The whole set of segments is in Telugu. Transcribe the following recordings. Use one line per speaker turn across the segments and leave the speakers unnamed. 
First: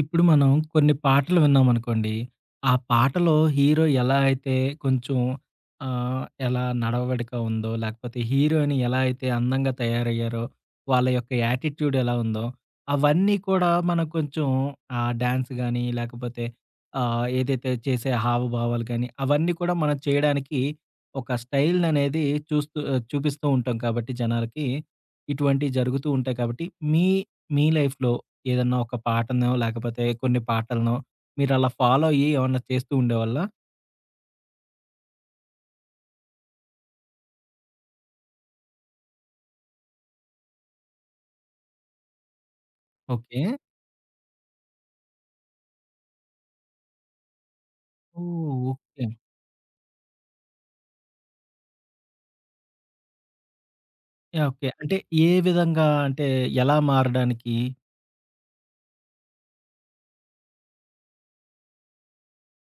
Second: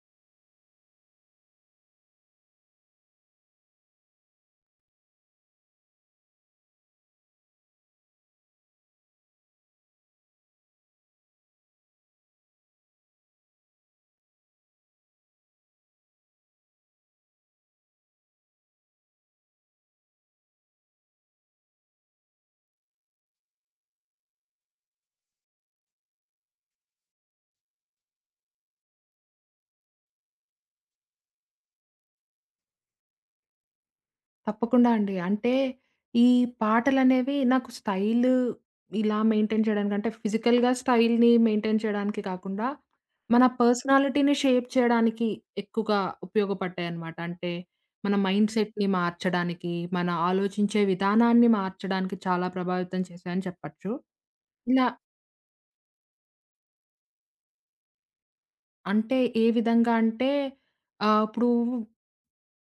ఇప్పుడు మనం కొన్ని పాటలు విన్నామనుకోండి. ఆ పాటలో హీరో ఎలా అయితే కొంచెం ఎలా నడవడిక ఉందో, లేకపోతే హీరోయిన్ ఎలా అయితే అందంగా తయారయ్యారో, వాళ్ళ యొక్క యాటిట్యూడ్ ఎలా ఉందో, అవన్నీ కూడా మనం కొంచెం డాన్స్ గాని, లేకపోతే ఏదైతే చేసే హావభావాలు గాని, అవన్నీ కూడా మనం చేయడానికి ఒక స్టైల్‌ననేది చూస్తూ చూపిస్తూ ఉంటాం కాబట్టి జనాలకి, ఇటువంటివి జరుగుతూ ఉంటాయి కాబట్టి, మీ మీ లైఫ్‌లో ఏదన్నా ఒక పాటనో, లేకపోతే కొన్ని పాటలనో మీరలా ఫాలో అయ్యి ఏమన్నా చేస్తూ ఉండేవాళ్ళా?
తప్పకుండా అండి. అంటే ఈ పాటలనేవి నాకు స్టైలు ఇలా మెయింటైన్ చేయడానికంటే ఫిజికల్‌గా స్టైల్‌ని మెయింటైన్ చేయడానికి కాకుండా,
ఓకే.
మన పర్సనాలిటీని షేప్ చేయడానికి ఎక్కువగా ఉపయోగపడ్డాయన్నమాట. అంటే మన
ఓహ్!
మైండ్‌సెట్‌ని
ఓకే.
మార్చడానికి, మన ఆలోచించే విధానాన్ని మార్చడానికి చాలా ప్రభావితం చేశాయని చెప్పచ్చు.
యాహ్! ఓకే.
ఇలా
అంటే ఏ విధంగా అంటే ఎలా మారడానికి?
అంటే ఏ విధంగా అంటే ఇప్పుడు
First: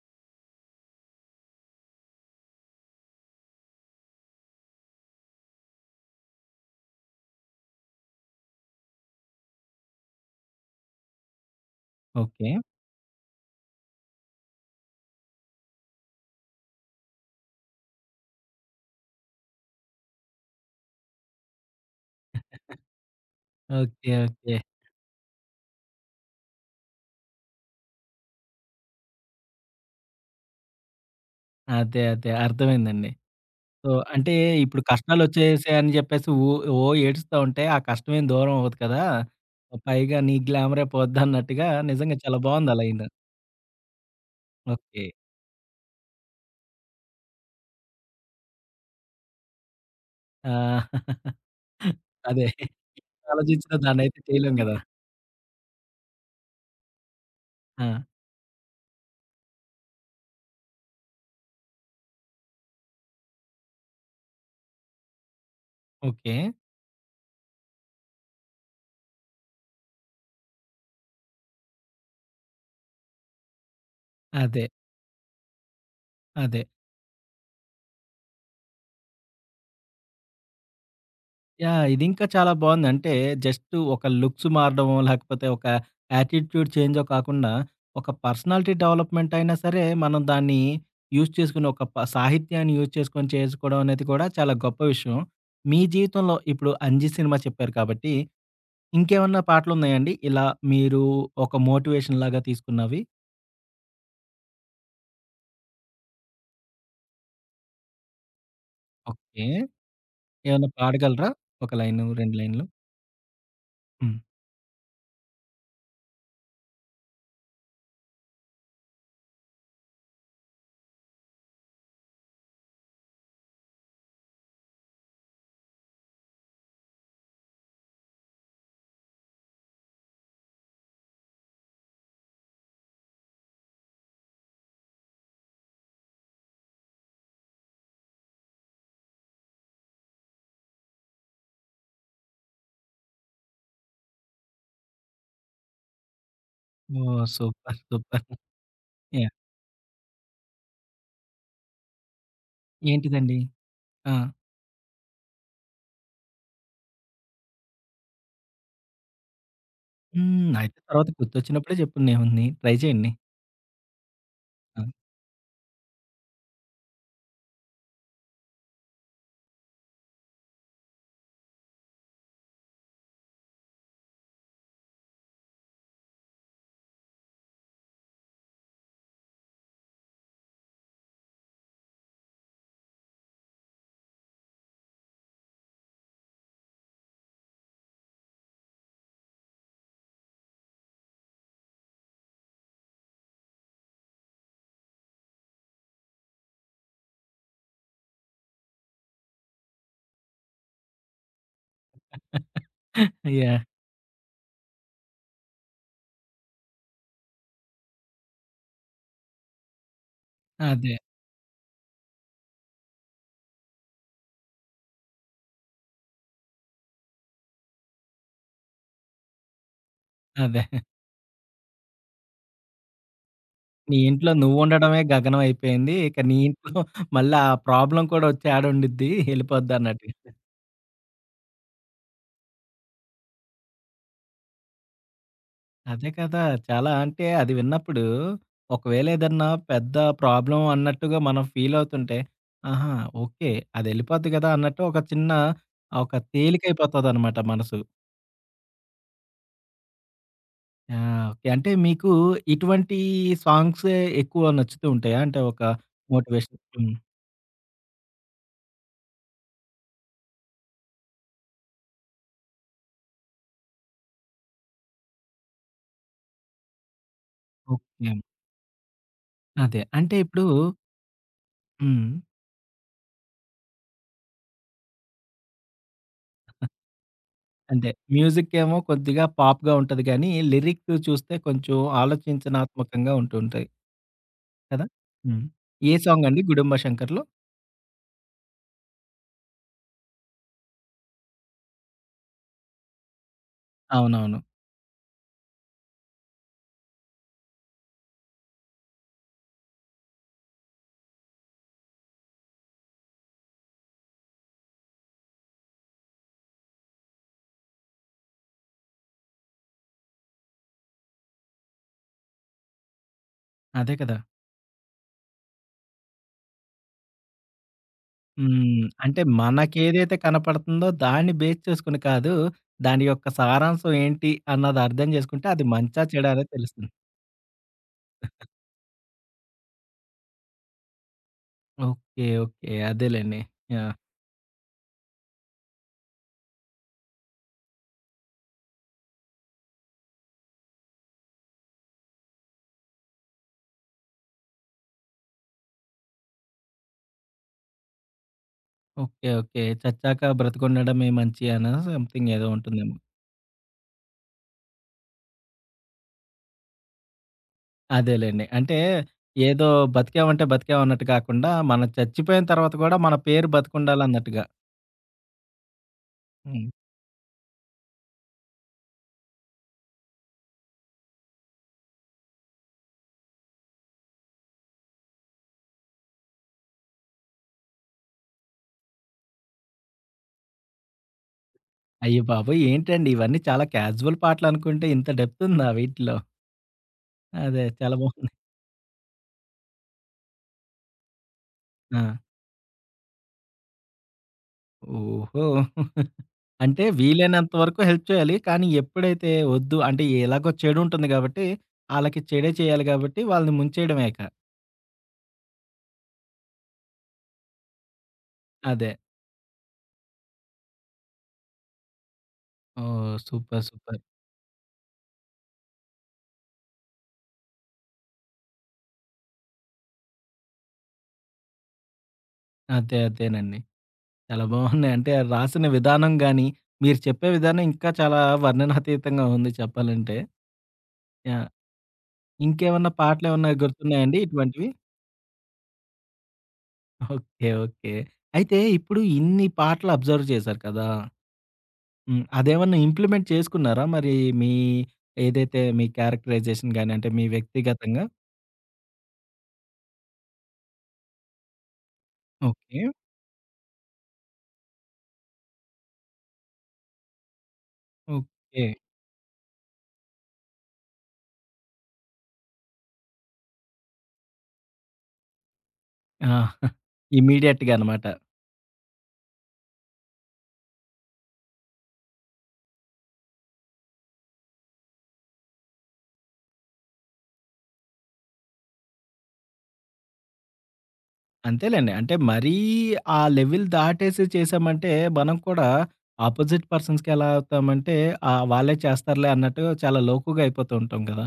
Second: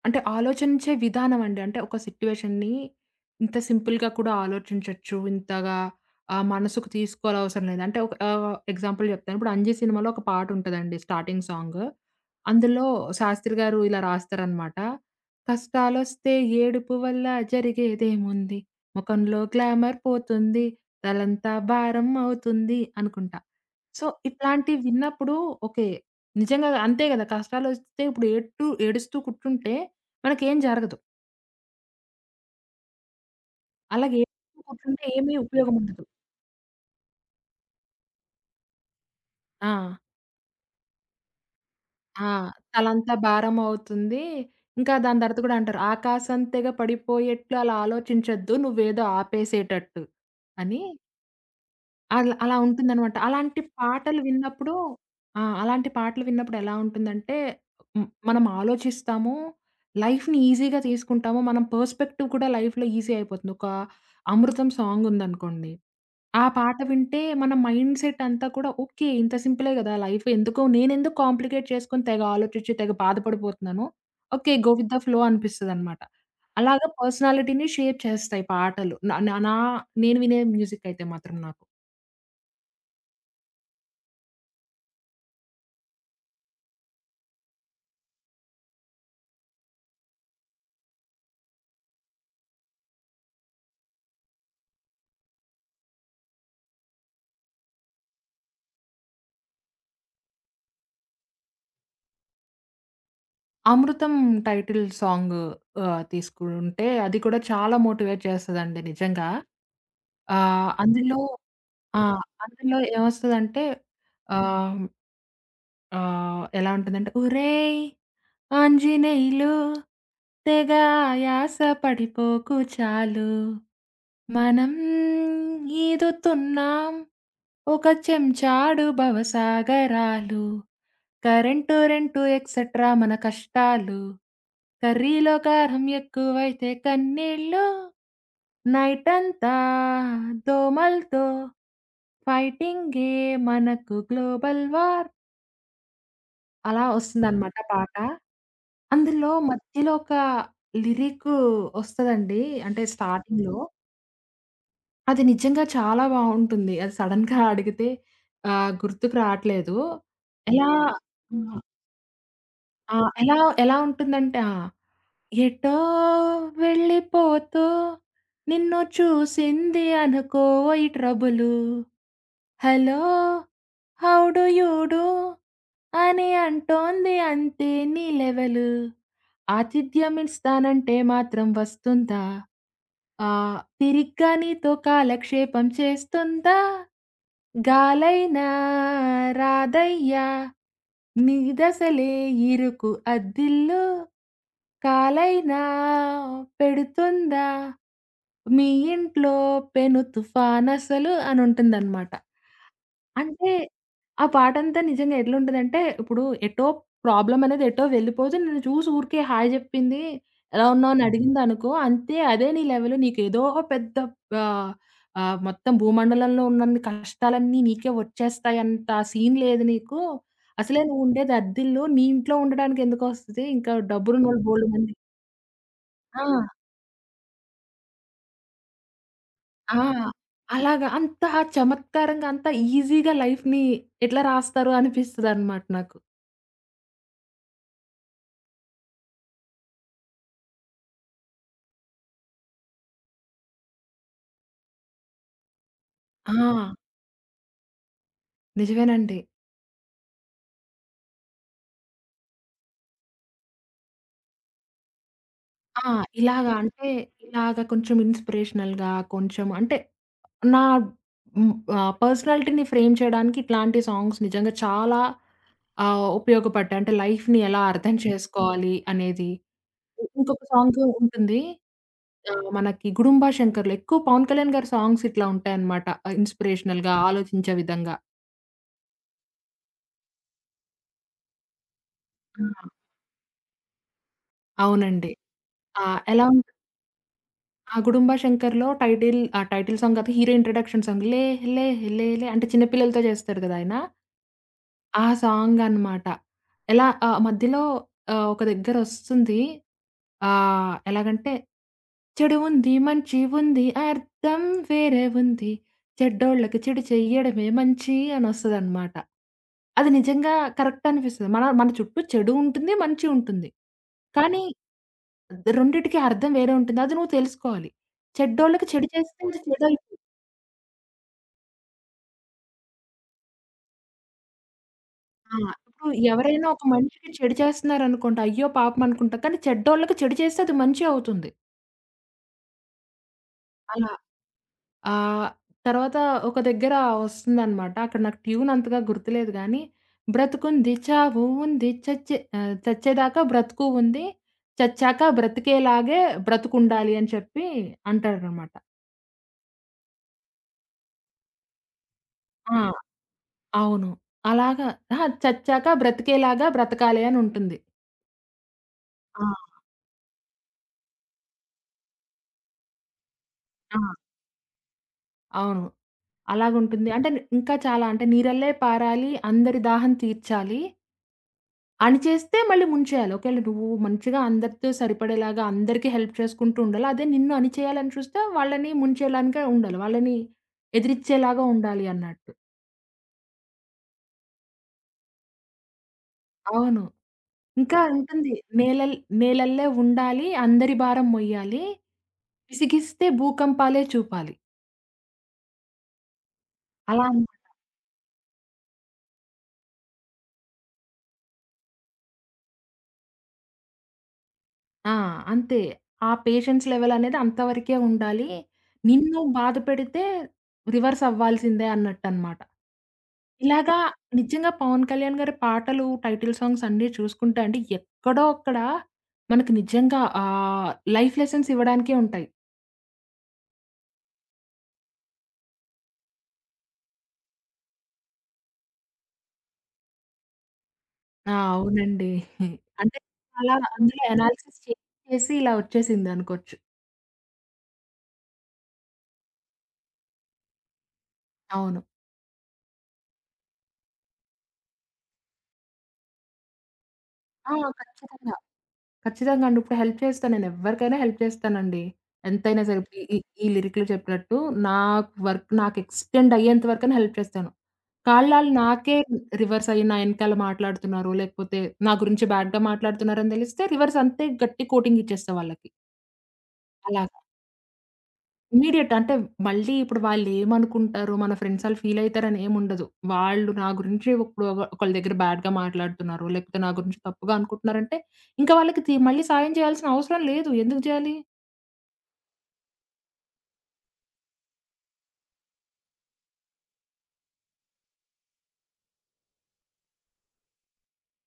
అంటే ఆలోచించే విధానం అండి. అంటే ఒక సిట్యుయేషన్‌ని ఇంత సింపుల్‌గా కూడా ఆలోచించొచ్చు. ఇంతగా మనసుకు తీసుకోనవసరం లేదు. అంటే ఒక ఎగ్జాంపుల్ చెప్తాను. ఇప్పుడు 'అంజి' సినిమాలో ఒక పాటుంటదండి స్టార్టింగ్ సాంగ్.
ఓకే.
అందులో శాస్త్రి గారు ఇలా రాస్తారనమాట. కష్టాలొస్తే ఏడుపు వల్ల జరిగేదేముంది? ముఖంలో గ్లామర్ పోతుంది. తలంతా భారం అవుతుంది అనుకుంటా. So,
okay. ఓకే.
ఇట్లాంటివి విన్నప్పుడు ఓకే. నిజంగా అంతే గదా! కష్టాలొస్తే ఇప్పుడు ఏడుతూ ఏడుస్తూ కూర్చుంటే మనకేం జరగదు.
అదే, అదే, అర్థమైందండి. సో,
అలాగే
అంటే ఇప్పుడు
కూర్చుంటే ఏమి ఉపయోగం
కష్టాలొచ్చేసాయని
ఉండదు.
జెప్పేసి ఓ ఓ ఏడుస్తా ఉంటే ఆ కష్టమేం దూరం అవ్వదు కదా!
ఆ!
పైగా నీ గ్లామరే పోద్దన్నట్టుగా నిజంగా
ఆ!
చాలా బావుంది ఆ లైను.
తలంతా భారం అవుతుంది. ఇంకా
ఓకే.
దాని తర్వాత కూడా అంటారు, "ఆకాశంతెగ పడిపోయేట్లు అలా ఆలోచించొద్దు. నువ్వేదో ఆపేసేటట్టు" అని
ఆ!
అలా
అదే.
అలా ఉంటుందనమాట. అలాంటి
ఆలోచించిన దాన్నయితే
పాటలు
చేయలేం
విన్నప్పుడు
గదా!
ఆ! అలాంటి పాటలు విన్నప్పుడు ఎలా ఉంటుందంటే,
ఆ!
మనం ఆలోచిస్తాము. లైఫ్‌ని ఈజీగా తీసుకుంటాము. మనం పర్స్పెక్టివ్ కూడా లైఫ్‌లో ఈజీ అయిపోతుంది. ఒక అమృతం సాంగ్ ఉందనుకోండి
ఓకే.
ఆ పాట వింటే మన మైండ్ సెట్ అంతా కూడా ఓకే. ఇంత సింపులే గదా! లైఫ్ ఎందుకో నేనెందుకు కాంప్లికేట్ చేసుకొని తెగ ఆలోచించి, తెగ బాధపడిపోతున్నాను. ఓకే.
అదే.
గో విత్ ద ఫ్లో అనిపిస్తదనమాట.
అదే.
అలాగా పర్సనాలిటీని షేప్ చేస్తాయి పాటలు. న నా నా నేను వినే మ్యూజిక్ అయితే మాత్రం నాకు.
యాహ్! ఇదింకా చాలా బావుంది. అంటే జస్ట్ ఒక లుక్స్ మారడమో, లేకపోతే ఒక యాటిట్యూడ్ చేంజో కాకుండా, ఒక పర్సనాలిటీ డెవలప్‌మెంట్ అయినా సరే, మనం దాన్ని యూజ్ చేసుకుని, ఒక సాహిత్యాన్ని యూజ్ చేసుకొని చేసుకోవడం అనేది కూడా చాలా గొప్ప విషయం. మీ జీవితంలో ఇప్పుడు 'అంజి' సినిమా చెప్పారు కాబట్టి, ఇంకేమన్నా పాటలున్నాయండి? ఇలా మీరు ఒక మోటివేషన్ లాగా తీసుకున్నవి?
'అమృతం' టైటిల్ సాంగ్ తీసుకుంటే అది కూడా చాలా మోటివేట్ చేస్తదండి నిజంగా.
ఓకే. ఏమన్నా
అందులో
పాడగలరా? ఒక
ఆ!
లైను, 2 లైన్లు?
అందులో ఏమొస్తదంటే
హ్మ్.
ఆహ్, ఆహ్, ఎలా ఉంటదంటే, ఒరేయ్ ఆంజనేయులు తెగ ఆయాస పడిపోకు చాలు. మనం ఈదుతున్నాం ఒక చెంచాడు భవసాగరాలు. కరెంటు, రెంటు ఎక్సెట్రా మన కష్టాలు. కర్రీలో కారం ఎక్కువైతే కన్నీళ్ళు. నైటంతా దోమలతో ఫైటింగే మనకు గ్లోబల్ వార్. అలా
ఓహ్!
వస్తుందనమాట
సూపర్.
పాట.
సూపర్.
అందులో
యాహ్!
మధ్యలో ఒక లిరిక్ వస్తదండి. అంటే
ఏంటిదండి?
స్టార్టింగ్‌లో.
ఆ!
అది నిజంగా చాలా బావుంటుంది. అది సడెన్‌గా అడిగితే గుర్తుకు రావట్లేదు.
హ్మ్.
ఎలా
అయితే తర్వాత
హ్మ్.
గుర్తొచ్చినప్పుడే జెప్పండి ఏముంది. ట్రై
ఆ!
చేయండి.
ఎలా ఎలా ఉంటుందంటే, ఆ!
ఆ!
ఎటో వెళ్ళిపోతూ నిన్ను చూసింది అనుకో ఈ trouble. Hello how do you do అని అంటోంది అంతే నీ లెవెలు. ఆతిథ్యం ఇస్తానంటే మాత్రం వస్తుందా? తిరిగ్గా నీతో కాలక్షేపం చేస్తుందా? గాలైనా రాదయ్యా నీదసలే ఇరుకు అద్దిల్లు. కాలైనా పెడుతుందా మీ ఇంట్లో పెను తుఫానసలు అనుంటుందనమాట. అంటే,
యాహ్!
ఆ పాటంతా నిజంగా ఎట్లుంటదంటే, ఇప్పుడు ఎటో ప్రాబ్లమ్ అనేది ఎటో వెళ్ళిపోతే, నన్ను చూసి ఊరికే హాయ్ జెప్పింది, ఎలా ఉన్నావు
అదే.
అని అడిగిందనుకో, అంతే అదే నీ లెవెల్. నీకేదో పెద్ద ఆహ్, ఆహ్, మొత్తం భూమండలంలో ఉన్నన్ని కష్టాలన్నీ నీకే వచ్చేస్తాయంత సీన్ లేదు నీకు.
అదే.
అసలే నువ్వుండేది అద్దిల్లు. నీ ఇంట్లో ఉండడానికి ఎందుకొస్తది? ఇంకా
నీ ఇంట్లో
డబ్బులున్నోళ్ళు బోలెడుమంది
నువ్వుండడమే గగనం అయిపోయింది. ఇక
ఆ!
నీ ఇంట్లో మళ్ళీ ఆ ప్రాబ్లమ్ కూడా వచ్చి ఆడుండిద్ది,
ఆ!
ఎళ్ళిపోద్దన్నట్టుగా.
అలాగా అంత చమత్కారంగా, అంత ఈజీగా లైఫ్‌ని ఎట్లా రాస్తారో అనిపిస్తదనమాట నాకు.
అదే కదా! చాలా అంటే అది విన్నప్పుడు ఒకవేళ ఏదన్నా పెద్ద ప్రాబ్లమ్ అన్నట్టుగా మనం ఫీల్ అవుతుంటే, ఆహా! ఓకే. అదెళ్ళిపోద్ది గదా! అన్నట్టు ఒక చిన్న ఒక
ఆ!
తేలికైపోతదనమాట మనసు.
నిజమేనండి.
ఆ! ఓకే. అంటే మీకు ఇటువంటి సాంగ్సే ఎక్కువ నచ్చుతూ ఉంటాయా? అంటే ఒక
ఆ! ఇలాగా
మోటివేషన్.
అంటే,
హ్మ్.
ఇలాగ కొంచెం ఇన్‌స్పిరేషనల్‌గా కొంచెం అంటే, నా పర్సనాలిటీని ఫ్రేమ్ చేయడానికి ఇట్లాంటి సాంగ్స్ నిజంగా చాలా ఉపయోగపడ్డాయి. అంటే లైఫ్‌ని ఎలా అర్థం
ఓకే.
చేసుకోవాలి అనేది.
అదే.
ఇ
అంటే
ఇంకొక
ఇప్పుడు.
సాంగ్ ఉంటుంది.
హ్మ్.
మనకి 'గుడుంబా శంకర్‌లో' ఎక్కువ పవన్ కళ్యాణ్ గారి సాంగ్స్ ఇట్లా ఉంటాయన్నమాట. ఇన్‌స్పిరేషనల్‌గా ఆలోచించే
అంటే
విధంగా.
మ్యూజిక్కేమో కొద్దిగా పాప్‌గా ఉంటది గానీ, లిరిక్ చూస్తే కొంచెం
ఆ!
ఆలోచించనాత్మకంగా ఉంటూ ఉంటాయి. కదా!
అవునండి.
హ్మ్.
ఆ!
ఏ
ఎలా
సాంగండి 'గుడుంబ శంకర్‌లో'?
ఆ 'గుడుంబ శంకర్‌లో' టైటిల్ సాంగ్ కాక హీరో ఇంట్రడక్షన్ సాంగ్. లే లే లే లే అంటే చిన్న పిల్లలతో చేస్తాడు కదా ఆయన.
అవునవును.
ఆ సాంగనమాట. మధ్యలో ఒక దగ్గరొస్తుంది. ఎలాగంటే, చెడు ఉంది, మంచి ఉంది, అర్థం వేరే ఉంది. చెడ్డోళ్ళకి చెడు చెయ్యడమే మంచి అనొస్తదనమాట. అది నిజంగా కరెక్ట్ అనిపిస్తది. మన మన చుట్టూ చెడు ఉంటుంది, మంచి ఉంటుంది.
అదే కదా!
కానీ రెండిటికి అర్థం వేరే ఉంటుంది. అది నువ్వు తెలుసుకోవాలి. చెడ్డోళ్ళకి
హ్మ్.
చెడు చేస్తే
అంటే
అది చెడై
మనకేదైతే కనపడుతుందో దాన్ని బేస్ చేసుకొని కాదు, దాని యొక్క సారాంశం ఏంటి అన్నది అర్థం
ఆ!
జేసుకుంటే అది
ఇప్పుడు
మంచా, చెడా
ఎవరైనా
అనేది
ఒక
తెలుస్తుంది.
మనిషికి చెడు చేస్తున్నారనుకోండి, అయ్యో! పాపం అనుకుంటా. కానీ చెడ్డోళ్ళకి చెడు చేస్తే అది మంచి అవుతుంది.
ఓకే. ఓకే. అదేలెండి.
అలా.
యాహ్!
ఆహ్, తర్వాత ఒక దగ్గర వస్తుందనమాట. అక్కడ నాకు ట్యూన్ అంతగా గుర్తులేదు గానీ, బ్రతుకుంది చావు ఉంది చచ్చేదాకా బ్రతుకు ఉంది. చచ్చాక బ్రతికేలాగే బ్రతుకుండాలి అని చెప్పి అంటారనమాట.
ఓకే. ఓకే. చచ్చాక బ్రతికుండడమే మంచి అనా సంథింగ్ ఏదో
ఆ!
ఉంటుందేమో.
అవును. అలాగా అహా! చచ్చాక బ్రతికేలాగా బ్రతకాలి అని ఉంటుంది.
అదేలెండి. అంటే
ఆ!
ఏదో బతికామంటే బతికాం అన్నట్టు కాకుండా, మనం చచ్చిపోయిన తర్వాత గూడా మన పేరు
ఆ!
బతికుండాలన్నట్టుగా.
అవును.
హ్మ్.
అలాగుంటుంది. అంటే ఇంకా చాలా అంటే నీరల్లే పారాలి, అందరి దాహం తీర్చాలి. అణిచేస్తే మళ్ళీ ముంచేయాలి. ఒకేళ నువ్వు మంచిగా అందరితో సరిపడేలాగా అందరికీ హెల్ప్ చేసుకుంటూ ఉండాలి. అదే నిన్ను అణిచేయాలని చూస్తే వాళ్ళని ముంచేయడానికే ఉండాలి. వాళ్ళని ఎదిరిచ్చేలాగా ఉండాలి
అయ్య
అన్నట్టు.
బాబోయ్! ఏంటండి ఇవన్నీ చాలా క్యాజువల్ పాటలనుకుంటే ఇంత డెప్త్ ఉందా వీటిలో?
అవును.
అదే
ఇంకా
చాలా బాగుంది.
ఉంటుంది. నేలల్ నేలల్లే ఉండాలి, అందరి భారం మొయ్యాలి,
ఆ!
విసిగిస్తే భూకంపాలే చూపాలి.
ఓహో! అంటే
అలా
వీలైనంత వరకు హెల్ప్ చేయాలి. కానీ ఎప్పుడైతే వద్దు అంటే ఎలాగో చెడుంటుంది గాబట్టి, ఆళ్ళకి చెడే చేయాలి గాబట్టి వాళ్ళని ముంచేయడమే ఇక.
ఆ! అంతే. ఆ పేషెన్స్ లెవెలనేది అంతవరకే ఉండాలి.
అదే.
నిన్ను బాధపెడితే రివర్స్ అవ్వాల్సిందే అన్నట్టనమాట.
ఓహ్! సూపర్.
ఇలాగా
సూపర్.
నిజంగా 'పవన్ కళ్యాణ్' గారి పాటలు, టైటిల్ సాంగ్స్ అన్నీ చూసుకుంటే అండి, ఎక్కడో అక్కడ మనకి నిజంగా లైఫ్ లెసన్స్ ఇవ్వడానికే ఉంటాయి.
అదే. అదేనండి. చాలా బాగున్నాయి. అంటే రాసిన విధానం గాని, మీరు చెప్పే విధానం ఇంకా చాలా వర్ణనాతీతంగా ఉంది చెప్పాలంటే.
ఆ!
యాహ్!
అవునండి.
ఇంకేమన్నా
అంటే
పాటలేమన్నా
చాలా అందులో
గుర్తున్నాయండి
అనాలిసిస్
ఇటువంటివి?
చేసి, చేసి ఇలా వచ్చేసిందనుకోవచ్చు.
ఓకే. ఓకే. అయితే ఇప్పుడు ఇన్ని పాటలు అబ్జర్వ్ చేశారు కదా!
అవును.
హ్మ్. అదేమన్నా ఇంప్లిమెంట్ చేసుకున్నారా? మరి మీ ఏదైతే మీ క్యారెక్టరైజేషన్ గాని, అంటే మీ
ఆ!
వ్యక్తిగతంగా?
ఖచ్చితంగా. ఖచ్చితంగా అండి. ఇప్పుడు హెల్ప్ చేస్తా. నేనెవ్వరికైనా హెల్ప్ చేస్తానండి. ఎంతైనా సరే.
ఓకే.
ఇప్పుడు ఈ లిరిక్‌లో చెప్పినట్టు నా వర్క్ నాకు ఎక్స్టెండ్ అయ్యేంత వరకైనా హెల్ప్ చేస్తాను. కాళ్ళాళ్ళు
ఓకే.
నాకే రివర్స్ అయ్యి నా ఎనకాల మాట్లాడుతున్నారు. లేకపోతే నా గురించి బ్యాడ్‌గా మాట్లాడుతున్నారని తెలిస్తే రివర్స్ అంతే గట్టి కోటింగ్ ఇచ్చేస్తా వాళ్ళకి.
ఆ!
అలా.
ఇమ్మీడియేట్‌గా అనమాట.
ఇమ్మీడియేట్ అంటే మళ్ళీ ఇప్పుడు వాళ్ళేమనుకుంటారో, మన ఫ్రెండ్స్ ఆళ్ళు ఫీల్ అయితారని ఏముండదు. వాళ్ళు నా గురించి ఇప్పుడు ఒకళ్ళ దగ్గర బ్యాడ్‌గా మాట్లాడుతున్నారు, లేకపోతే నా గురించి తప్పుగా అనుకుంటున్నారంటే, ఇంక వాళ్ళకి మళ్ళీ సాయం చేయాల్సిన అవసరం లేదు. ఎందుకు జేయాలి?
అంతేలేండి. అంటే మరీ ఆ లెవెల్ దాటేసి చేసామంటే, మనం కూడా అపోజిట్ పర్సన్స్‌కి ఎలా అవుతామంటే, వాళ్ళే చేస్తారులే అన్నట్టు చాలా లోకువగా అయిపోతూ ఉంటాం గదా!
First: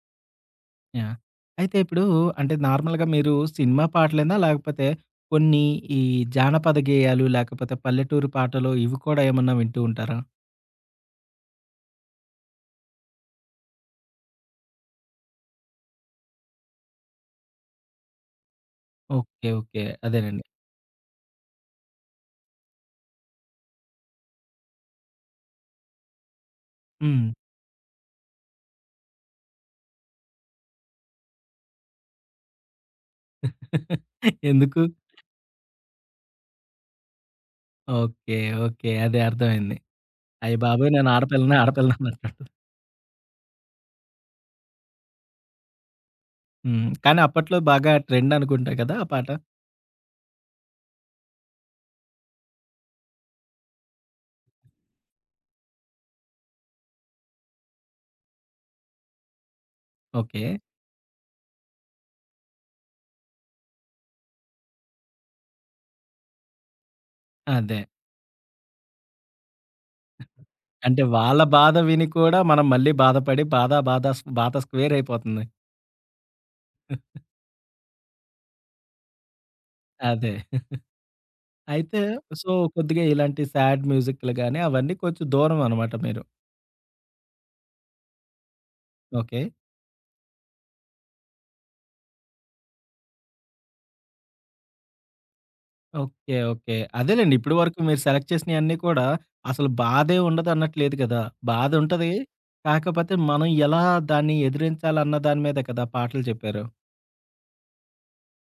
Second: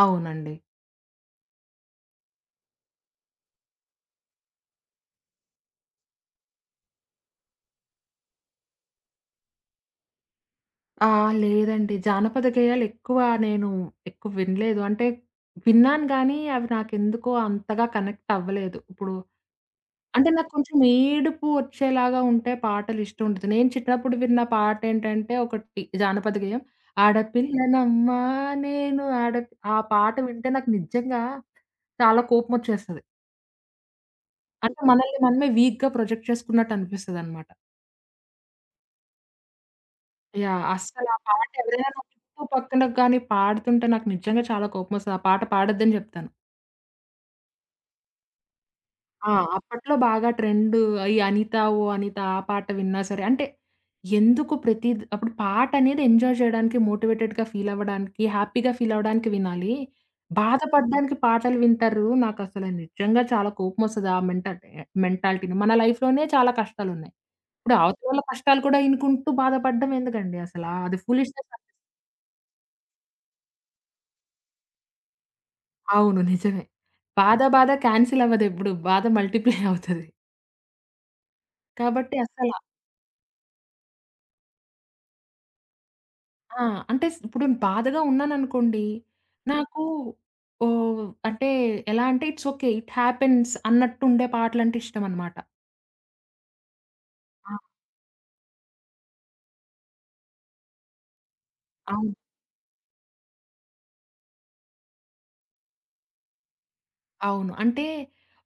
అవునండి.
యాహ్! అయితే ఇప్పుడు అంటే నార్మల్‌గా మీరు సినిమా పాటలేనా? లేకపోతే కొన్ని ఈ జానపద గేయాలు, లేకపోతే పల్లెటూరు పాటలు ఇవి కూడా ఏమన్నా వింటూ ఉంటారా?
ఆ! లేదండి. జానపద గేయాలెక్కువ నేను ఎక్కువ వినలేదు. అంటే విన్నాను గానీ, అవి నాకెందుకో అంతగా కనెక్ట్ అవ్వలేదు. ఇప్పుడు
ఓకే. ఓకే.
అంటే
అదేనండి.
నాకు కొంచెం ఏడుపు వచ్చేలాగా ఉంటే పాటలిష్టం ఉండదు. నేను చిన్నప్పుడు విన్న పాటేంటంటే ఒకటి జానపద గేయం.
హ్మ్.
'ఆడపిల్లనమ్మా నేను ఆడపి' ఆ పాట వింటే నాకు నిజంగా చాలా కోపమొచ్చేస్తది. అంటే
ఎందుకు?
మనల్ని మనమే వీక్‌గా ప్రొజెక్ట్ చేసుకున్నట్టు అనిపిస్తదనమాట.
ఓకే. ఓకే. అదే అర్థమైంది. అయ్య
యాహ్!
బాబోయ్!
అస్సలు
నేను
ఆ పాట
ఆడపిల్లనే
ఎవరైనా
ఆడపిల్ల
నా
అన్నట్టు.
చుట్టూ పక్కన గాని పాడుతుంటే నాకు నిజంగా చాలా కోపమొస్తది. ఆ పాట పాడొద్దని జెప్తాను.
హ్మ్. కానీ అప్పట్లో బాగా ట్రెండ్ అనుకుంటా కదా! ఆ పాట.
ఆ! అప్పట్లో బాగా ట్రెండు ఈ 'అనిత ఓ అనిత' ఆ పాట విన్నా సరే, అంటే ఎందుకు అప్పుడు పాటనేది ఎంజాయ్ చేయడానికి, మోటివేటెడ్‌గా ఫీల్ అవ్వడానికి, హ్యాపీగా ఫీల్ అవ్వడానికి వినాలి.
ఓకే.
బాధపడడానికి పాటలు వింటారు. నాకసలు నిజంగా చాలా కోపమొస్తది ఆ మెంటల్ ఎ మెంటాలిటీని. మన లైఫ్‌లోనే చాలా కష్టాలున్నాయి. ఇప్పుడు
అదే.
అవతల వాళ్ళ కష్టాలు కూడా ఇనుకుంటూ బాధపడడం ఎందుకండి అసలా? అది
అంటే వాళ్ళ
ఫూలిష్‌నెస్.
బాధ విని కూడా మనం మళ్ళీ బాధపడి బాధ, బాధ, బాధ స్క్వేర్ అయిపోతుంది.
అవును. నిజమే. బాధ బాధ క్యాన్సిల్ అవ్వదెప్పుడు. బాధ మల్టిప్లై అవుతది.
అదే. అయితే
కాబట్టి
సో,
అసల
కొద్దిగా ఇలాంటి సాడ్ మ్యూజిక్‌లు గాని అవన్నీ కొంచెం దూరం అనమాట మీరు.
ఆ! అంటే ఇప్పుడు బాధగా ఉన్నాననుకోండి,
ఓకే.
నాకు ఓహ్! అంటే ఎలా అంటే ఇట్స్ ఓకే. ఇట్ హ్యాపెన్స్ అన్నట్టు ఉండే పాటలంటే ఇష్టమనమాట.
ఓకే. ఓకే. అదేలెండి.
ఆ!
ఇప్పటి వరకు మీరు సెలెక్ట్ చేసినయన్నీ కూడా అసలు బాధే ఉండదన్నట్లేదు కదా! బాధ ఉంటది.
అవును.
కాకపోతే మనం ఎలా దాన్ని ఎదిరించాలన్న దాని మీద కదా పాటలు చెప్పారు.
అవును. అంటే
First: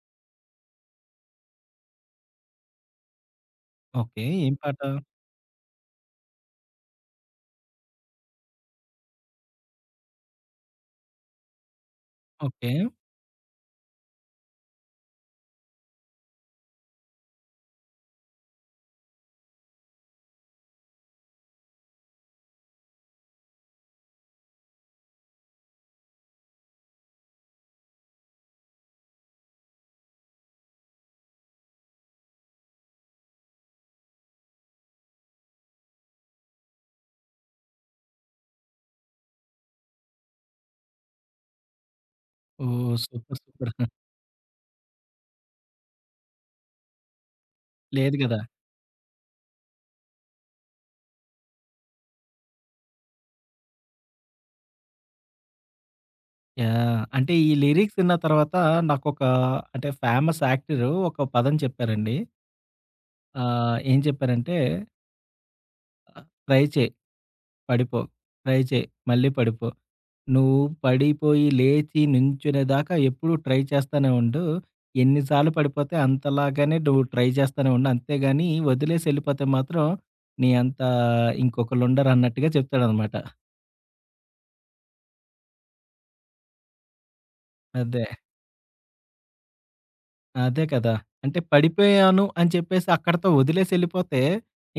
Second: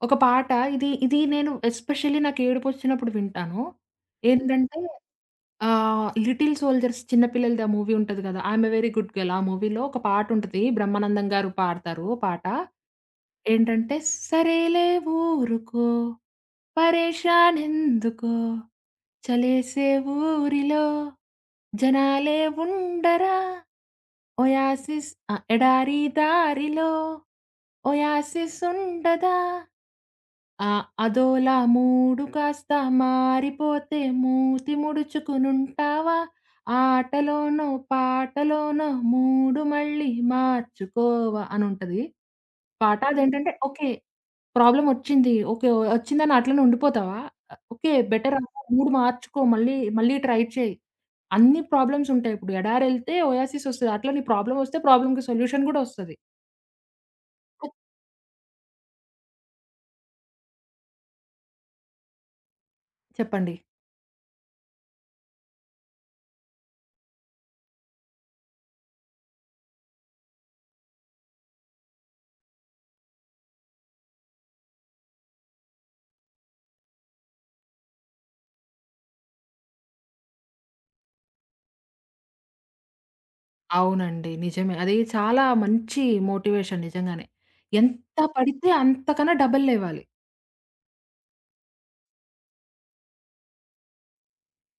ఒక పాట ఇది నేను ఎస్పెషల్లీ నాకు ఏడుపొచ్చినప్పుడు వింటాను.
ఓకే. ఏం
ఏంటంటే
పాట?
'లిటిల్ సోల్జర్స్' చిన్న పిల్లలది ఆ మూవీ ఉంటది గదా! 'I'm a very good girl' ఆ మూవీలో ఒక పాటుంటది. బ్రహ్మానందం గారు పాడతారు పాట.
ఓకే.
ఏంటంటే సరేలే ఊరుకో పరేషాన్ ఎందుకో చలేసే ఊరిలో జనాలే ఉండరా ఒయాసిస్ ఆ ఎడారి దారిలో ఒయాసిస్ ఉండదా ఆ! అదోలా మూడు కాస్త మారిపోతే మూతి ముడుచుకునుంటావా? ఆటలోనో, పాటలోనో మూడు మళ్ళీ మార్చుకోవా అనుంటది.
ఓహ్!
పాట
సూపర్.
అదేంటంటే
సూపర్.
ఓకే. ప్రాబ్లమొచ్చింది. ఓకే. వచ్చిందని అట్లనే ఉండిపోతావా? ఓకే.
లేదు
బెటర్
గదా!
మూడ్ మార్చుకో. మళ్ళీ, మళ్ళీ ట్రై చేయి. అన్ని ప్రాబ్లమ్స్ ఉంటాయి. ఇప్పుడు ఎడారెళ్తే ఒయాసిస్ ఒస్తది. అట్లా నీ ప్రాబ్లమొస్తే ప్రాబ్లమ్‌కి సొల్యూషన్ గూడా ఒస్తది.
యాహ్! అంటే ఈ లిరిక్స్ ఇన్న తర్వాత నాకొక అంటే ఫేమస్ యాక్టర్ ఒక పదం చెప్పారండి.
చెప్పండి.
ఏం చెప్పారంటే ట్రై చేయి పడిపో, ట్రై చేయి మళ్ళీ పడిపో, నువ్వు పడిపోయి లేచి నుంచునేదాకా ఎప్పుడూ ట్రై చేస్తానే ఉండు. ఎన్ని సార్లు పడిపోతే అంతలాగానే నువ్వు ట్రై చేస్తానే ఉండు. అంతేగాని వదిలేసి ఎళ్ళిపోతే మాత్రం నీ అంత ఇంకొకళ్ళు ఉండరన్నట్టుగా చెప్తాడనమాట.
అవునండి. నిజమే. అది చాలా మంచి మోటివేషన్ నిజంగానే.
అదే.
ఎంత పడితే అంతకన్నా డబల్ లేవాలి.
అదే కదా! అంటే పడిపోయాను అని చెప్పేసి అక్కడితో వదిలేసి ఎళ్ళిపోతే,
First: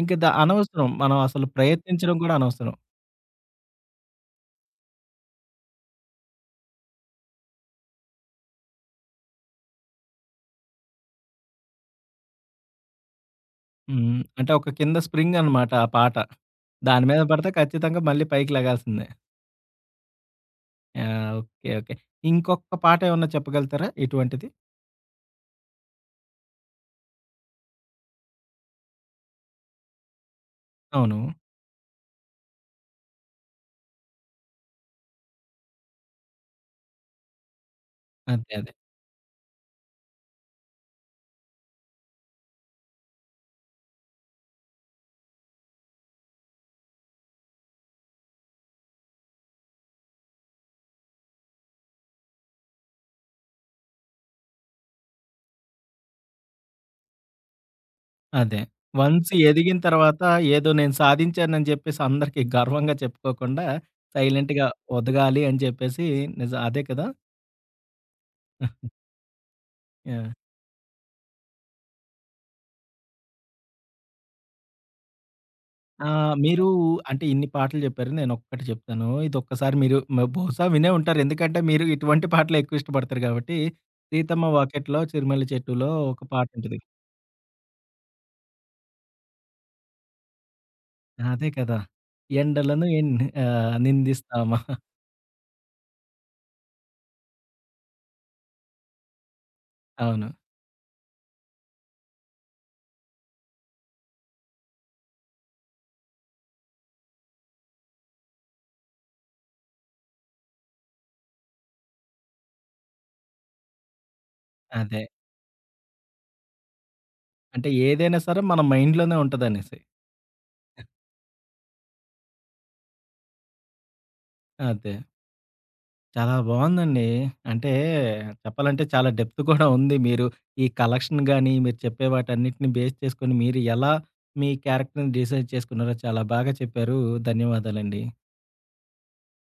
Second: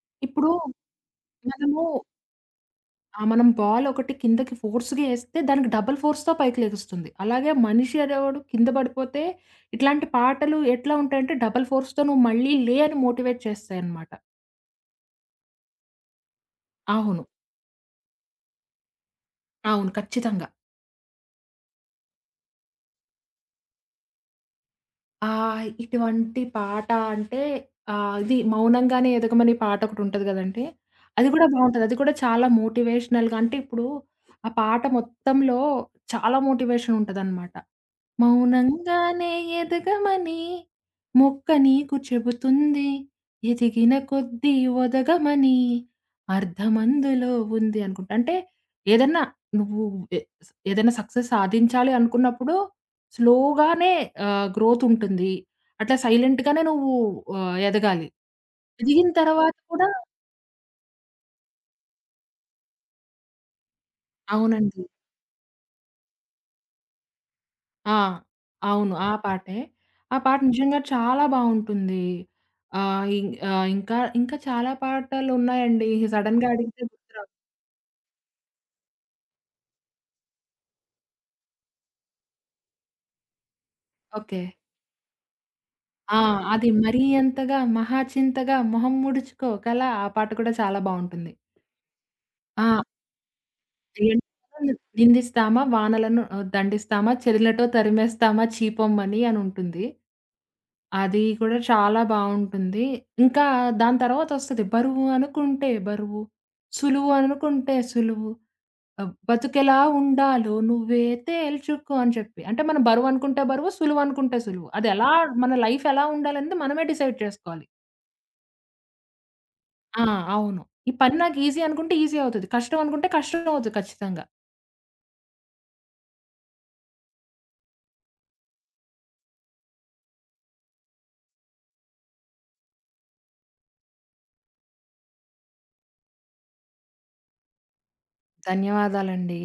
ఇంక
ఇప్పుడు
అనవసరం. మనం అసలు
మనము
ప్రయత్నించడం కూడా అనవసరం.
మనం బాల్ ఒకటి కిందకి ఫోర్స్‌గా ఏస్తే దానికి డబుల్ ఫోర్స్‌తో పైకి లెగుస్తుంది. అలాగే మనిషి అనేవాడు కింద పడిపోతే ఇట్లాంటి పాటలు ఎట్లా ఉంటాయంటే డబుల్ ఫోర్స్‌తో నువ్వు మళ్ళీ లే అని మోటివేట్ చేస్తాయన్నమాట.
హ్మ్. అంటే ఒక కింద స్ప్రింగ్ అనమాట ఆ పాట. దాని మీద
అవును.
పడితే ఖచ్చితంగా మళ్ళీ పైకి లెగాల్సిందే.
అవును. ఖచ్చితంగా.
ఆ! ఓకే. ఓకే. ఇంకొక పాట ఏమన్నా చెప్పగలుగుతారా ఇటువంటిది?
ఆ! ఇటువంటి పాట అంటే ఇది 'మౌనంగానే ఎదగమని' పాటొకటుంటది గదండీ!
అవును.
అది గూడా బావుంటది. అది కూడా చాలా మోటివేషనల్‌గా అంటే ఇప్పుడు ఆ పాట మొత్తంలో చాలా మోటివేషన్ ఉంటదనమాట.
అదే. అదే.
మౌనంగానే ఎదగమని మొక్క నీకు చెబుతుంది. ఎదిగిన కొద్దీ ఒదగమని అర్థమందులో ఉంది అనుకుంటా. అంటే ఏదన్నా నువ్వు ఎ స్ ఏదైనా సక్సెస్ సాధించాలి అనుకున్నప్పుడు స్లోగానే గ్రోత్ ఉంటుంది. అట్లా సైలెంట్‌గానే నువ్వు ఎదగాలి.
అదే.
ఎదిగిన
వన్స్
తర్వాత
ఎదిగిన
కూడా
తర్వాత ఏదో నేను సాధించానని చెప్పేసి అందరికి గర్వంగా చెప్పుకోకుండా, సైలెంట్‌గా
అవునండి.
ఒదగాలి అని చెప్పేసి నిజం అదే కదా!
ఆ! అవును. ఆ పాటే. ఆ
యాహ్!
పాట నిజంగా చాలా బావుంటుంది. ఆహ్, ఇం ఆహ్, ఇంకా, ఇంకా చాలా పాటలున్నాయండి.
ఆ!
సడెన్‌గా
మీరు
అడిగితే
అంటే
గుర్తురావు.
ఇన్ని పాటలు చెప్పారు. నేనొక్కటి చెప్తాను. ఇదొక్కసారి మీరు బహుశా వినే ఉంటారు. ఎందుకంటే మీరు ఇటువంటి పాటలే ఎక్కువ ఇష్టపడతారు కాబట్టి.
ఓకే.
'సీతమ్మ వాకిట్లో చిరుమల్లి చెట్టులో' ఒక
ఆ! అది
పాటుంటది.
మరీ అంతగా మహా చింతగా మొహం ముడుచుకో కల ఆ పాట కూడా చాలా బావుంటుంది.
అదే కదా!
ఆ!
ఎండలను నిందిస్తామా.
ఎండలను నిందిస్తామా వానలను దండిస్తామా చెదలటో తరిమేస్తామా చీపొమ్మని అనుంటుంది.
అవును.
అది కూడా చాలా బావుంటుంది. ఇంకా దాని తర్వాతొస్తది 'బరువు అనుకుంటే బరువు, సులువు అనుకుంటే సులువు, బతుకెలా ఉండాలో నువ్వే తేల్చుకో' అని చెప్పి. అంటే మనం బరువు అనుకుంటే బరువు, సులువు అనుకుంటే సులువు.
అదే.
మన లైఫ్ ఎలా ఉండాలనేది మనమే డిసైడ్ చేసుకోవాలి.
అంటే ఏదైనా సరే మన మైండ్‌లోనే ఉంటదనేసి.
ఆ! అవును. ఈ పని నాకు ఈజీ అనుకుంటే ఈజీ అవుతది. కష్టం అనుకుంటే కష్టం అవుతది ఖచ్చితంగా.
అదే. చాలా బావుందండి. అంటే చెప్పాలంటే చాలా డెప్త్ కూడా ఉంది. మీరు ఈ కలెక్షన్ గాని, మీరు చెప్పే వాటన్నిటిని బేస్ చేసుకొని మీరు ఎలా మీ క్యారెక్టర్‌ని డిసైడ్ చేసుకున్నారో చాలా బాగా చెప్పారు. ధన్యవాదాలండి.
ధన్యవాదాలండి.